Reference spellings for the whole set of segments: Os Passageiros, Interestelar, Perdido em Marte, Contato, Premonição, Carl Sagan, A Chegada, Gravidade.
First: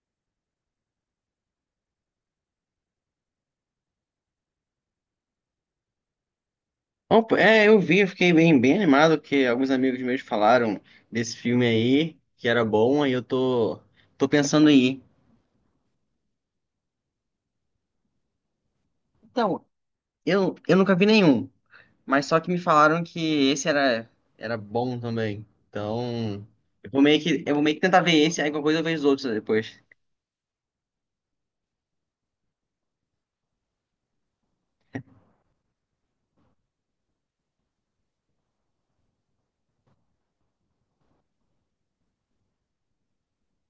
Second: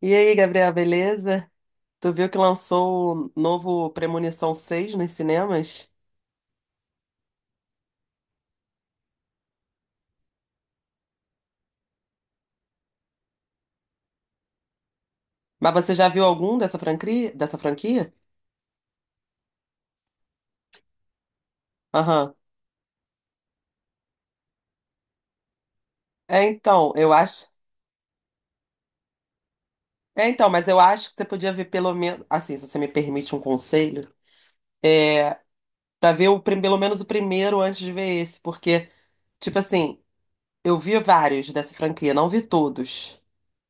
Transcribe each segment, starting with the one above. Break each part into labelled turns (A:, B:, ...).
A: E aí, Gabriel, beleza? Tu viu que lançou o novo Premonição 6 nos cinemas?
B: Opa, é, eu vi, eu fiquei bem, bem animado, que alguns amigos meus falaram desse filme aí, que era bom, aí eu tô pensando em ir.
A: Mas você já viu algum dessa franquia?
B: Então, eu nunca vi nenhum, mas
A: Aham.
B: só que me falaram que esse era bom também.
A: É,
B: Então, eu
A: então,
B: vou
A: eu
B: meio que,
A: acho.
B: eu vou meio que tentar ver esse, aí qualquer coisa eu vejo os outros depois.
A: É, então, mas eu acho que você podia ver pelo menos. Assim, se você me permite um conselho, é pra ver pelo menos o primeiro antes de ver esse, porque, tipo assim, eu vi vários dessa franquia, não vi todos.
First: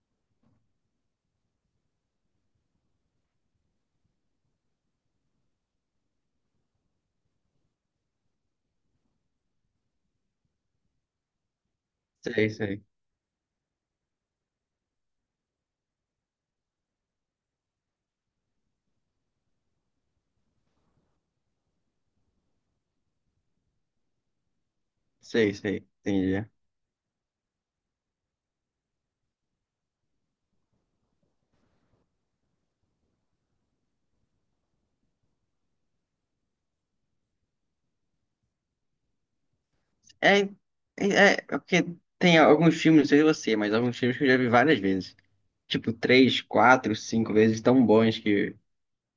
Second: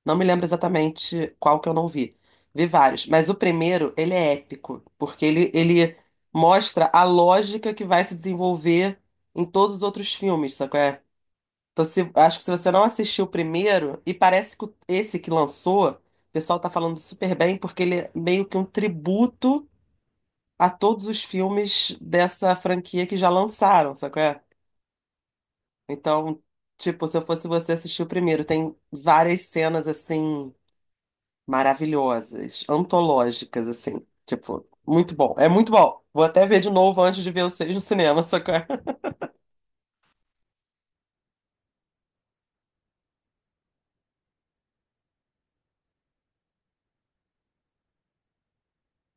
A: Não me lembro exatamente qual que eu não vi. Vi vários, mas o primeiro, ele é épico, porque ele mostra a lógica que vai se desenvolver em todos os outros filmes, sabe qual é? Então, se, acho que
B: Sei,
A: se você não
B: sei,
A: assistiu o primeiro, e parece que esse que lançou, o pessoal tá falando super bem, porque ele é meio que um tributo a todos os filmes dessa franquia que já lançaram, sabe qual é?
B: sei, sei,
A: Então,
B: entendi.
A: tipo, se eu fosse você assistir o primeiro, tem várias cenas assim maravilhosas, antológicas, assim. Tipo, muito bom. É muito bom. Vou até ver de novo antes de ver o 6 no cinema, só que...
B: É, é porque tem alguns filmes, não sei se é você, mas alguns filmes que eu já vi várias vezes. Tipo, três, quatro, cinco vezes tão bons que,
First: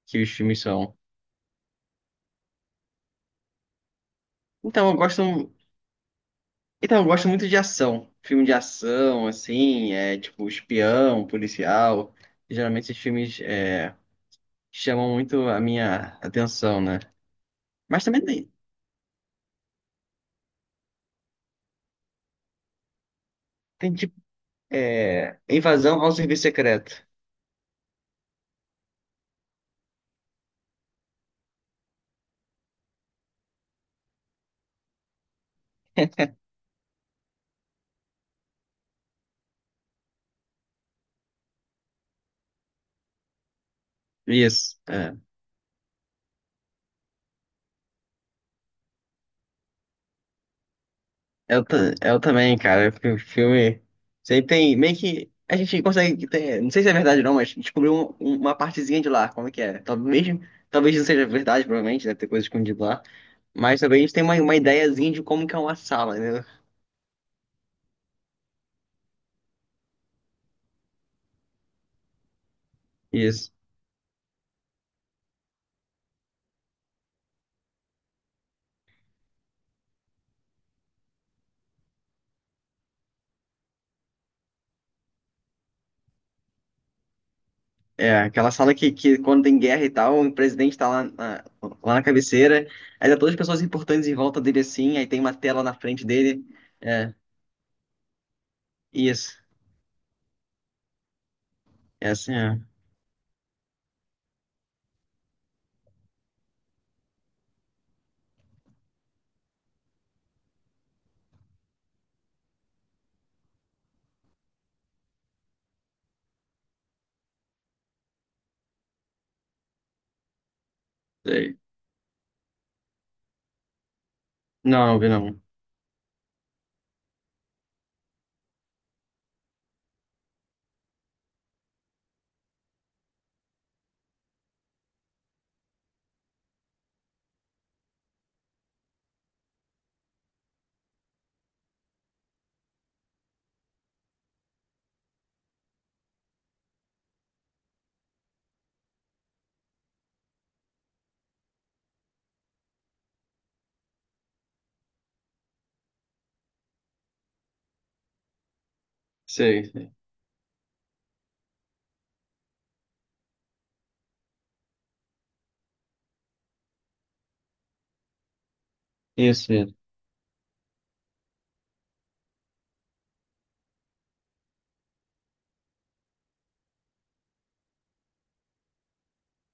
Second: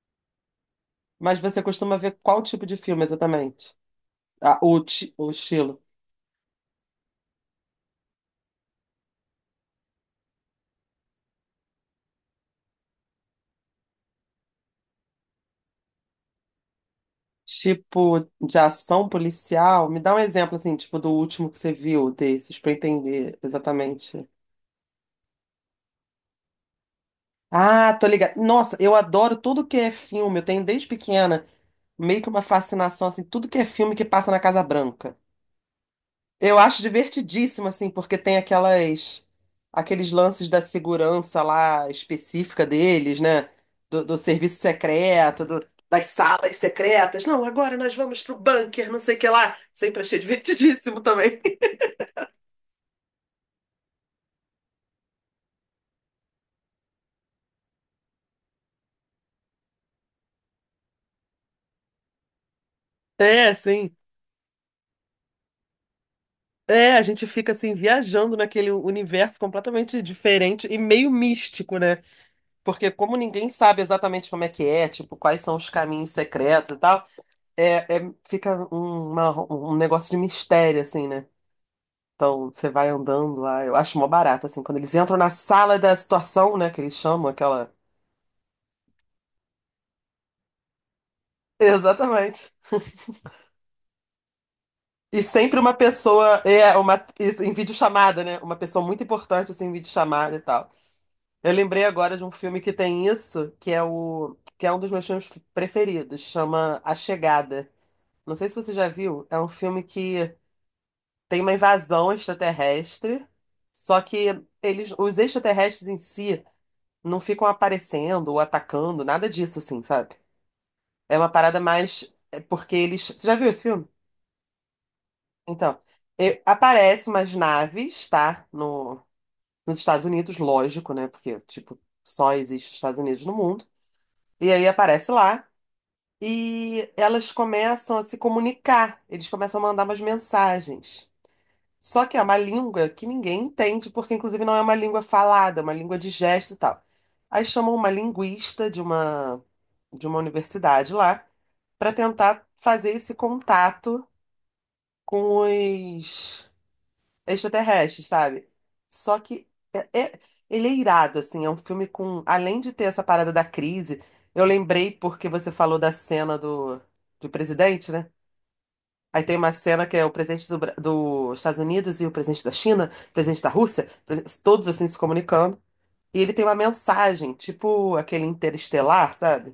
B: que os filmes são.
A: Mas você costuma ver qual tipo de filme exatamente? Ah,
B: Então, eu gosto,
A: o estilo.
B: então, eu gosto muito de ação. Filme de ação, assim, é tipo espião, policial. Geralmente esses filmes chamam muito a minha atenção, né? Mas
A: Tipo
B: também tem,
A: de ação policial? Me dá um exemplo, assim, tipo, do último que você viu desses, pra eu entender
B: tem tipo
A: exatamente.
B: invasão ao serviço secreto.
A: Ah, tô ligada. Nossa, eu adoro tudo que é filme. Eu tenho desde pequena meio que uma fascinação, assim, tudo que é filme que passa na Casa Branca. Eu acho divertidíssimo, assim, porque tem aqueles lances da segurança lá específica deles, né? Do serviço
B: Isso.
A: secreto, das salas secretas. Não, agora nós vamos pro bunker, não sei o que lá. Sempre achei divertidíssimo também.
B: Eu também, cara. O filme. Você tem. Meio que. A gente consegue ter. Não sei se é verdade ou não, mas descobriu uma partezinha de lá. Como é que é? Talvez, mesmo, talvez não seja verdade, provavelmente. Deve ter coisa escondida lá.
A: É,
B: Mas
A: sim.
B: também a gente tem uma ideiazinha de como que é uma sala, né?
A: É, a gente fica assim viajando naquele universo completamente diferente e meio místico, né? Porque como ninguém
B: Isso.
A: sabe exatamente como é que é, tipo, quais são os caminhos secretos e tal. Fica um negócio de mistério, assim, né? Então, você vai andando lá. Eu acho mó barato, assim, quando eles entram na sala da situação, né? Que eles chamam aquela.
B: É, aquela sala que quando tem guerra e tal, o presidente tá lá na, lá na
A: Exatamente.
B: cabeceira. Aí tá todas as pessoas importantes em volta dele assim. Aí tem
A: E
B: uma
A: sempre
B: tela
A: uma
B: na frente
A: pessoa,
B: dele.
A: é, uma,
B: É,
A: isso, em videochamada, né? Uma pessoa muito
B: isso.
A: importante, assim, em videochamada e tal. Eu lembrei
B: É
A: agora de um
B: assim,
A: filme
B: é.
A: que tem isso, que é um dos meus filmes preferidos, chama A Chegada. Não sei se você já viu, é um filme que tem uma invasão extraterrestre, só que eles, os extraterrestres em si não ficam aparecendo ou atacando, nada disso, assim, sabe? É uma
B: Sei.
A: parada mais. É porque eles. Você já viu esse filme?
B: Não, vi não.
A: Então, aparecem umas naves, tá? No, nos Estados Unidos, lógico, né? Porque, tipo, só existe os Estados Unidos no mundo. E aí aparece lá. E elas começam a se comunicar, eles começam a mandar umas mensagens. Só que é uma língua que ninguém entende, porque inclusive não é uma língua falada, é uma língua de gesto e tal. Aí chamam uma linguista de uma, universidade lá para tentar fazer esse contato com os extraterrestres, sabe? Só que
B: Sei,
A: é-
B: sei.
A: é- Ele é irado, assim, é um filme com, além de ter essa parada da crise, eu lembrei porque você falou da cena do presidente, né? Aí tem uma
B: Isso, isso.
A: cena que é o presidente dos Estados Unidos e o presidente da China, o presidente da Rússia, todos assim se comunicando. E ele tem uma mensagem, tipo aquele interestelar, sabe?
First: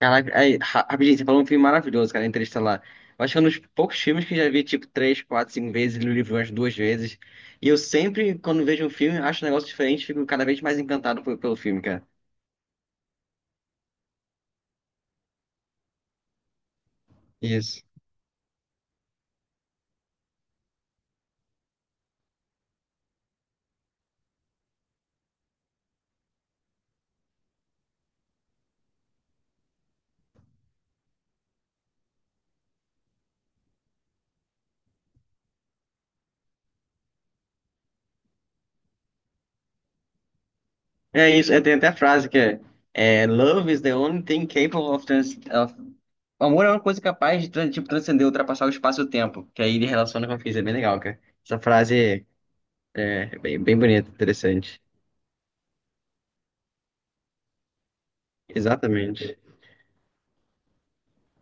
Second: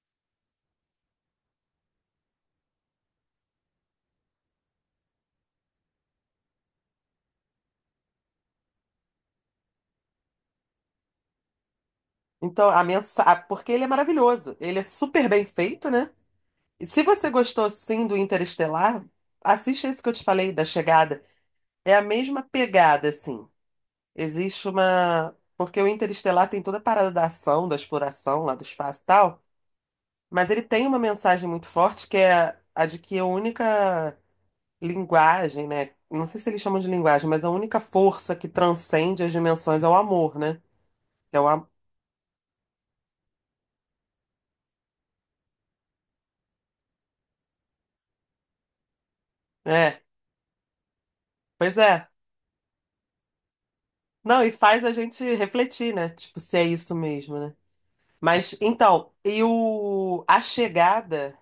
B: Caraca, aí, rapidinho, você falou um filme maravilhoso, cara, Interestelar. Eu acho que é um dos poucos filmes que eu já vi, tipo, três, quatro, cinco vezes, li o livro umas duas vezes. E eu sempre, quando vejo um filme, acho um negócio diferente, fico cada vez mais encantado pelo filme, cara.
A: Então, a mensagem. Porque ele é maravilhoso. Ele é super bem feito, né? E se você gostou
B: Isso.
A: sim do Interestelar, assiste esse que eu te falei, da chegada. É a mesma pegada, assim. Existe uma. Porque o Interestelar tem toda a parada da ação, da exploração lá do espaço e tal. Mas ele tem uma mensagem muito forte que é a de que a única linguagem, né? Não sei se eles chamam de linguagem, mas a única força que transcende as dimensões é o amor, né?
B: É
A: É o
B: isso, é,
A: am...
B: tem até a frase que é, Love is the only thing capable of, trans of... Amor é uma coisa capaz de, tipo, transcender, ultrapassar o espaço e o tempo. Que aí ele
A: É,
B: relaciona com a física, é bem legal, cara. Essa
A: pois é.
B: frase é bem, bem bonita,
A: Não, e
B: interessante.
A: faz a gente refletir, né? Tipo, se é isso mesmo, né? Mas então,
B: Exatamente.
A: e o A Chegada,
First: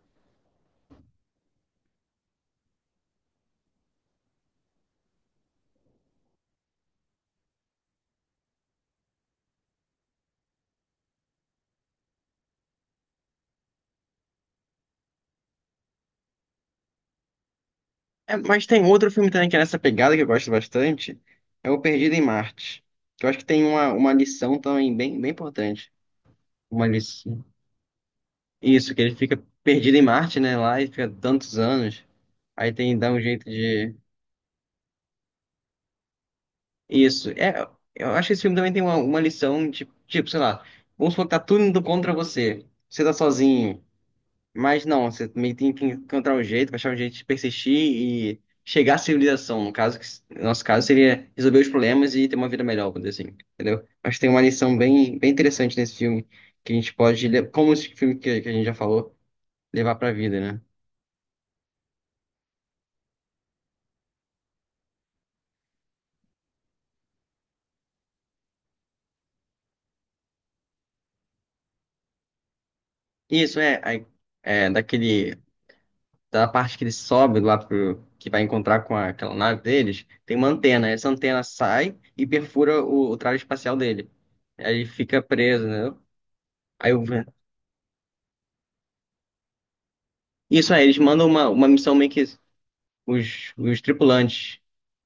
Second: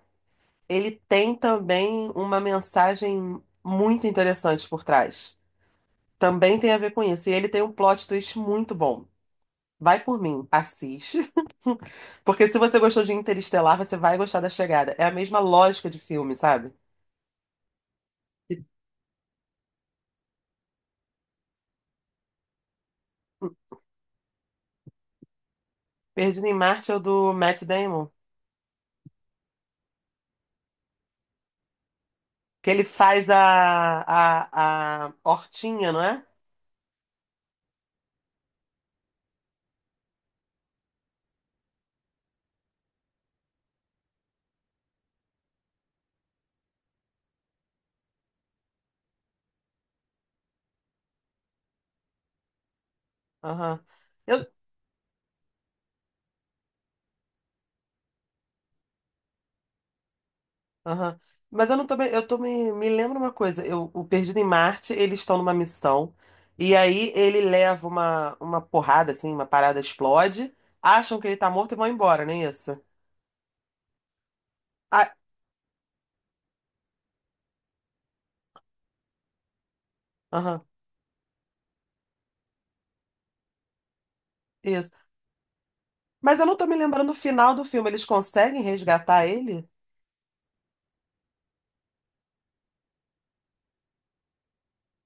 A: ele tem também uma mensagem muito interessante por trás. Também tem a ver com isso. E ele tem um plot twist muito bom. Vai por mim, assiste. Porque se você gostou de Interestelar, você vai gostar da Chegada. É a mesma lógica de filme, sabe?
B: É,
A: E
B: mas tem outro filme também que é nessa pegada que eu gosto bastante, é o Perdido em Marte. Que eu acho que tem uma lição também bem, bem importante.
A: Perdido em
B: Uma
A: Marte é o do
B: lição.
A: Matt Damon,
B: Isso, que ele fica perdido em Marte, né? Lá e fica tantos anos.
A: que
B: Aí
A: ele
B: tem, dá um
A: faz
B: jeito de.
A: a hortinha, não é?
B: Isso. É, eu acho que esse filme também tem uma lição de, tipo, sei lá, vamos supor que tá tudo indo contra você. Você tá sozinho. Mas não, você também tem que encontrar um jeito, achar um jeito de persistir e chegar à civilização. No caso, no nosso caso, seria resolver os problemas e ter uma vida melhor, por dizer assim,
A: Aham.
B: entendeu? Acho que tem
A: Eu,
B: uma lição bem, bem interessante nesse filme, que a gente pode, como esse filme que a gente já falou, levar pra vida, né?
A: aham. Mas eu não tô, me- eu tô me lembro uma coisa, o Perdido em Marte, eles estão numa missão, e aí ele leva uma porrada, assim, uma parada explode, acham que ele tá morto e vão embora, não é isso?
B: Isso é
A: Ah,
B: daquele, da parte que ele sobe lá pro, que vai encontrar com aquela nave deles, tem uma
A: aham,
B: antena. Essa antena sai e perfura o traje espacial dele. Aí ele
A: isso.
B: fica preso, né?
A: Mas eu não tô me
B: Aí o
A: lembrando o final do filme, eles conseguem resgatar ele?
B: Isso aí, eles mandam uma missão meio que os tripulantes.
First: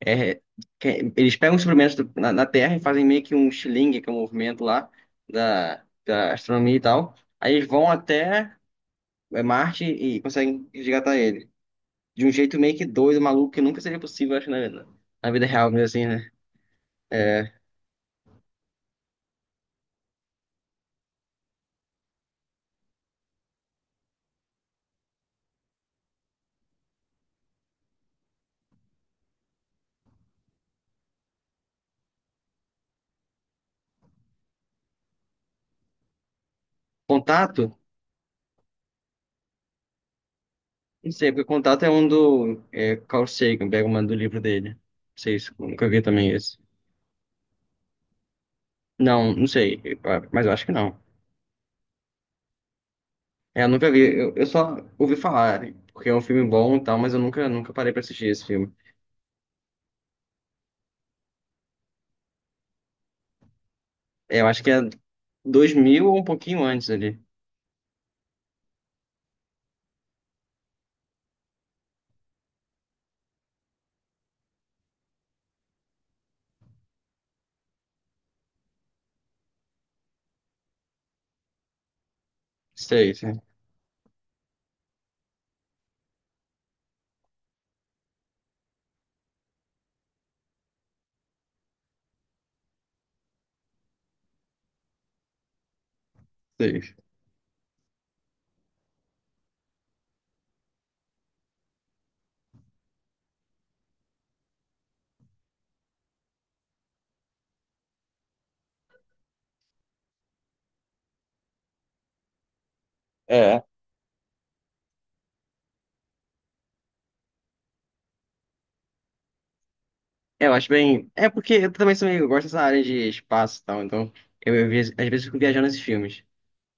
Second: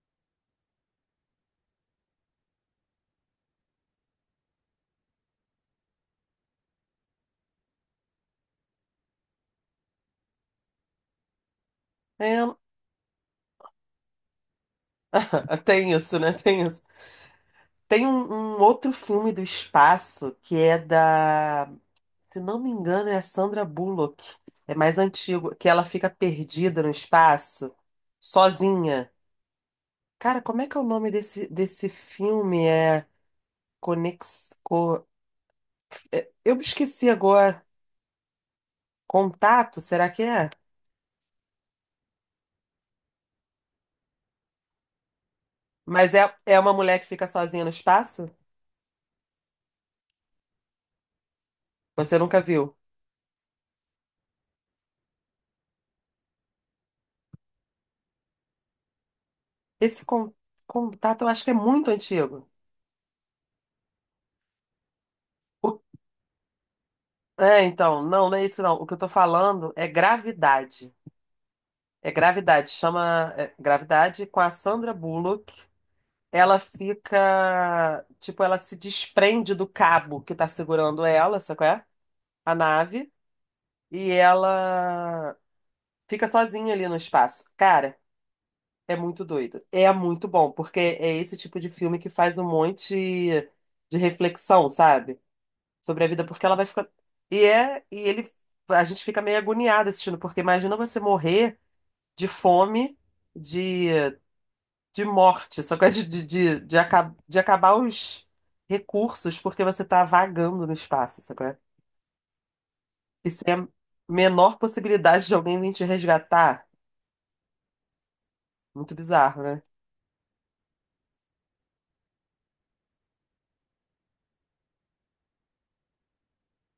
B: é, Eles pegam os experimentos na Terra e fazem meio que um shilling, que é um movimento lá da astronomia e tal. Aí eles vão até Marte e conseguem resgatar ele. De um
A: É,
B: jeito meio que doido, maluco, que nunca seria possível, acho, na vida real, mesmo
A: tem
B: assim,
A: isso,
B: né?
A: né? Tem isso.
B: É,
A: Tem um outro filme do espaço que é da, se não me engano, é a Sandra Bullock. É mais antigo, que ela fica perdida no espaço, sozinha. Cara, como é que é o nome desse filme? Conex... Co- Eu me esqueci agora.
B: contato?
A: Contato, será que é?
B: Não sei, porque contato é um do Carl Sagan, pega uma do livro dele. Não sei se nunca vi
A: Mas é,
B: também esse.
A: é uma mulher que fica sozinha no espaço?
B: Não, não sei, mas eu acho que não.
A: Você nunca viu?
B: É, eu nunca vi. Eu só ouvi falar, porque é um filme bom e tal, mas eu nunca, nunca parei pra assistir esse filme.
A: Esse con- Contato eu acho que é muito antigo.
B: É, eu acho que é 2000 ou um pouquinho antes ali.
A: É, então, não, não é isso não. O que eu tô falando é gravidade. É gravidade, chama gravidade com a Sandra Bullock. Ela fica, tipo, ela se desprende do cabo que tá segurando ela, sabe qual é? A nave,
B: Sei, sei,
A: e ela fica sozinha ali no espaço. Cara, é muito doido. É muito bom, porque é esse tipo de filme que faz um monte de reflexão, sabe? Sobre a vida, porque ela vai ficar.
B: sei.
A: E é, e ele, a gente fica meio agoniada assistindo, porque imagina você morrer de fome, de, de morte, só que é de acabar os recursos porque você tá vagando no espaço, sacou? É? E sem
B: É.
A: a menor possibilidade de alguém vir te resgatar. Muito bizarro, né?
B: É, eu acho bem. É porque eu também sou meio, eu gosto dessa área de espaço e tal, então eu às vezes fico viajando nesses filmes.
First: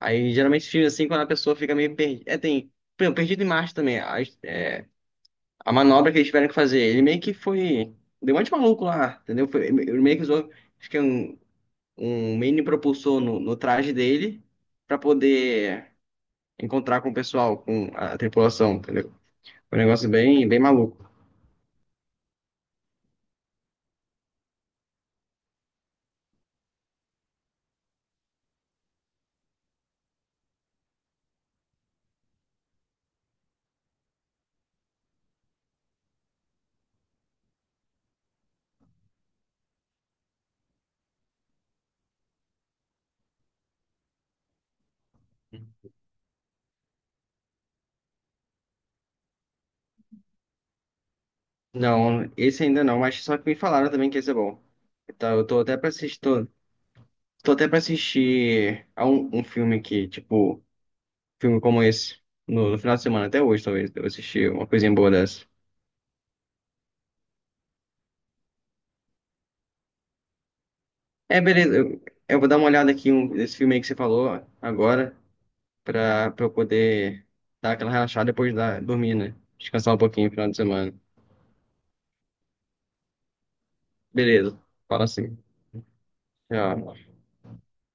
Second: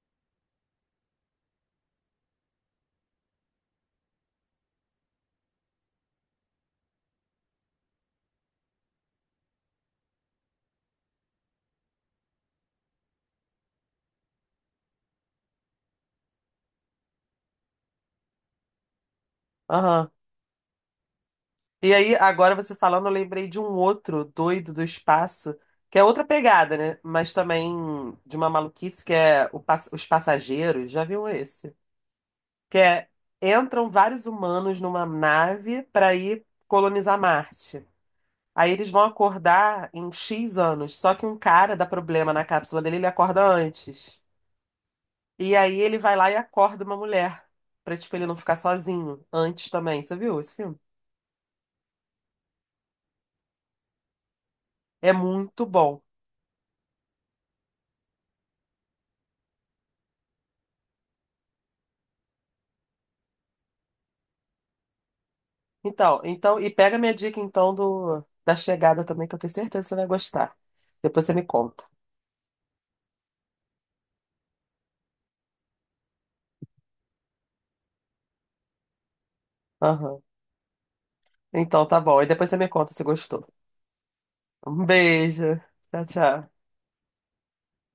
B: Aí geralmente esses filmes assim, quando a pessoa fica meio perdida. É, tem. Por exemplo, Perdido em Marte também. É, a manobra que eles tiveram que fazer, ele meio que foi. Deu um monte de maluco lá, entendeu? Foi, ele meio que usou. Acho que é um mini propulsor no traje dele para poder encontrar com o pessoal, com a tripulação, entendeu? Um negócio
A: Aham.
B: bem, bem maluco.
A: E aí, agora você falando, eu lembrei de um outro doido do espaço, que é outra pegada, né? Mas também de uma maluquice que é Os Passageiros. Já viu esse? Que entram vários humanos numa nave para ir colonizar Marte. Aí eles vão acordar em X anos, só que um cara dá problema na cápsula dele, ele acorda antes. E aí ele vai lá e acorda uma mulher, pra tipo ele não ficar sozinho antes também. Você viu esse filme?
B: Não, esse ainda não, mas só que me falaram também que esse é bom.
A: É
B: Então, eu tô
A: muito
B: até pra
A: bom.
B: assistir, tô até pra assistir a um filme que, tipo, filme como esse, no final de semana, até hoje, talvez, eu assisti uma coisinha boa dessa.
A: Então, e pega minha dica então do da chegada também, que eu tenho certeza que você vai gostar. Depois você
B: É,
A: me
B: beleza,
A: conta.
B: eu vou dar uma olhada aqui nesse filme aí que você falou agora. Pra eu poder dar aquela relaxada depois da, dormir, né? Descansar um
A: Aham.
B: pouquinho no final de semana.
A: Então, tá bom. E depois você me conta se gostou.
B: Beleza,
A: Um
B: fala assim.
A: beijo. Tchau, tchau.
B: Tchau.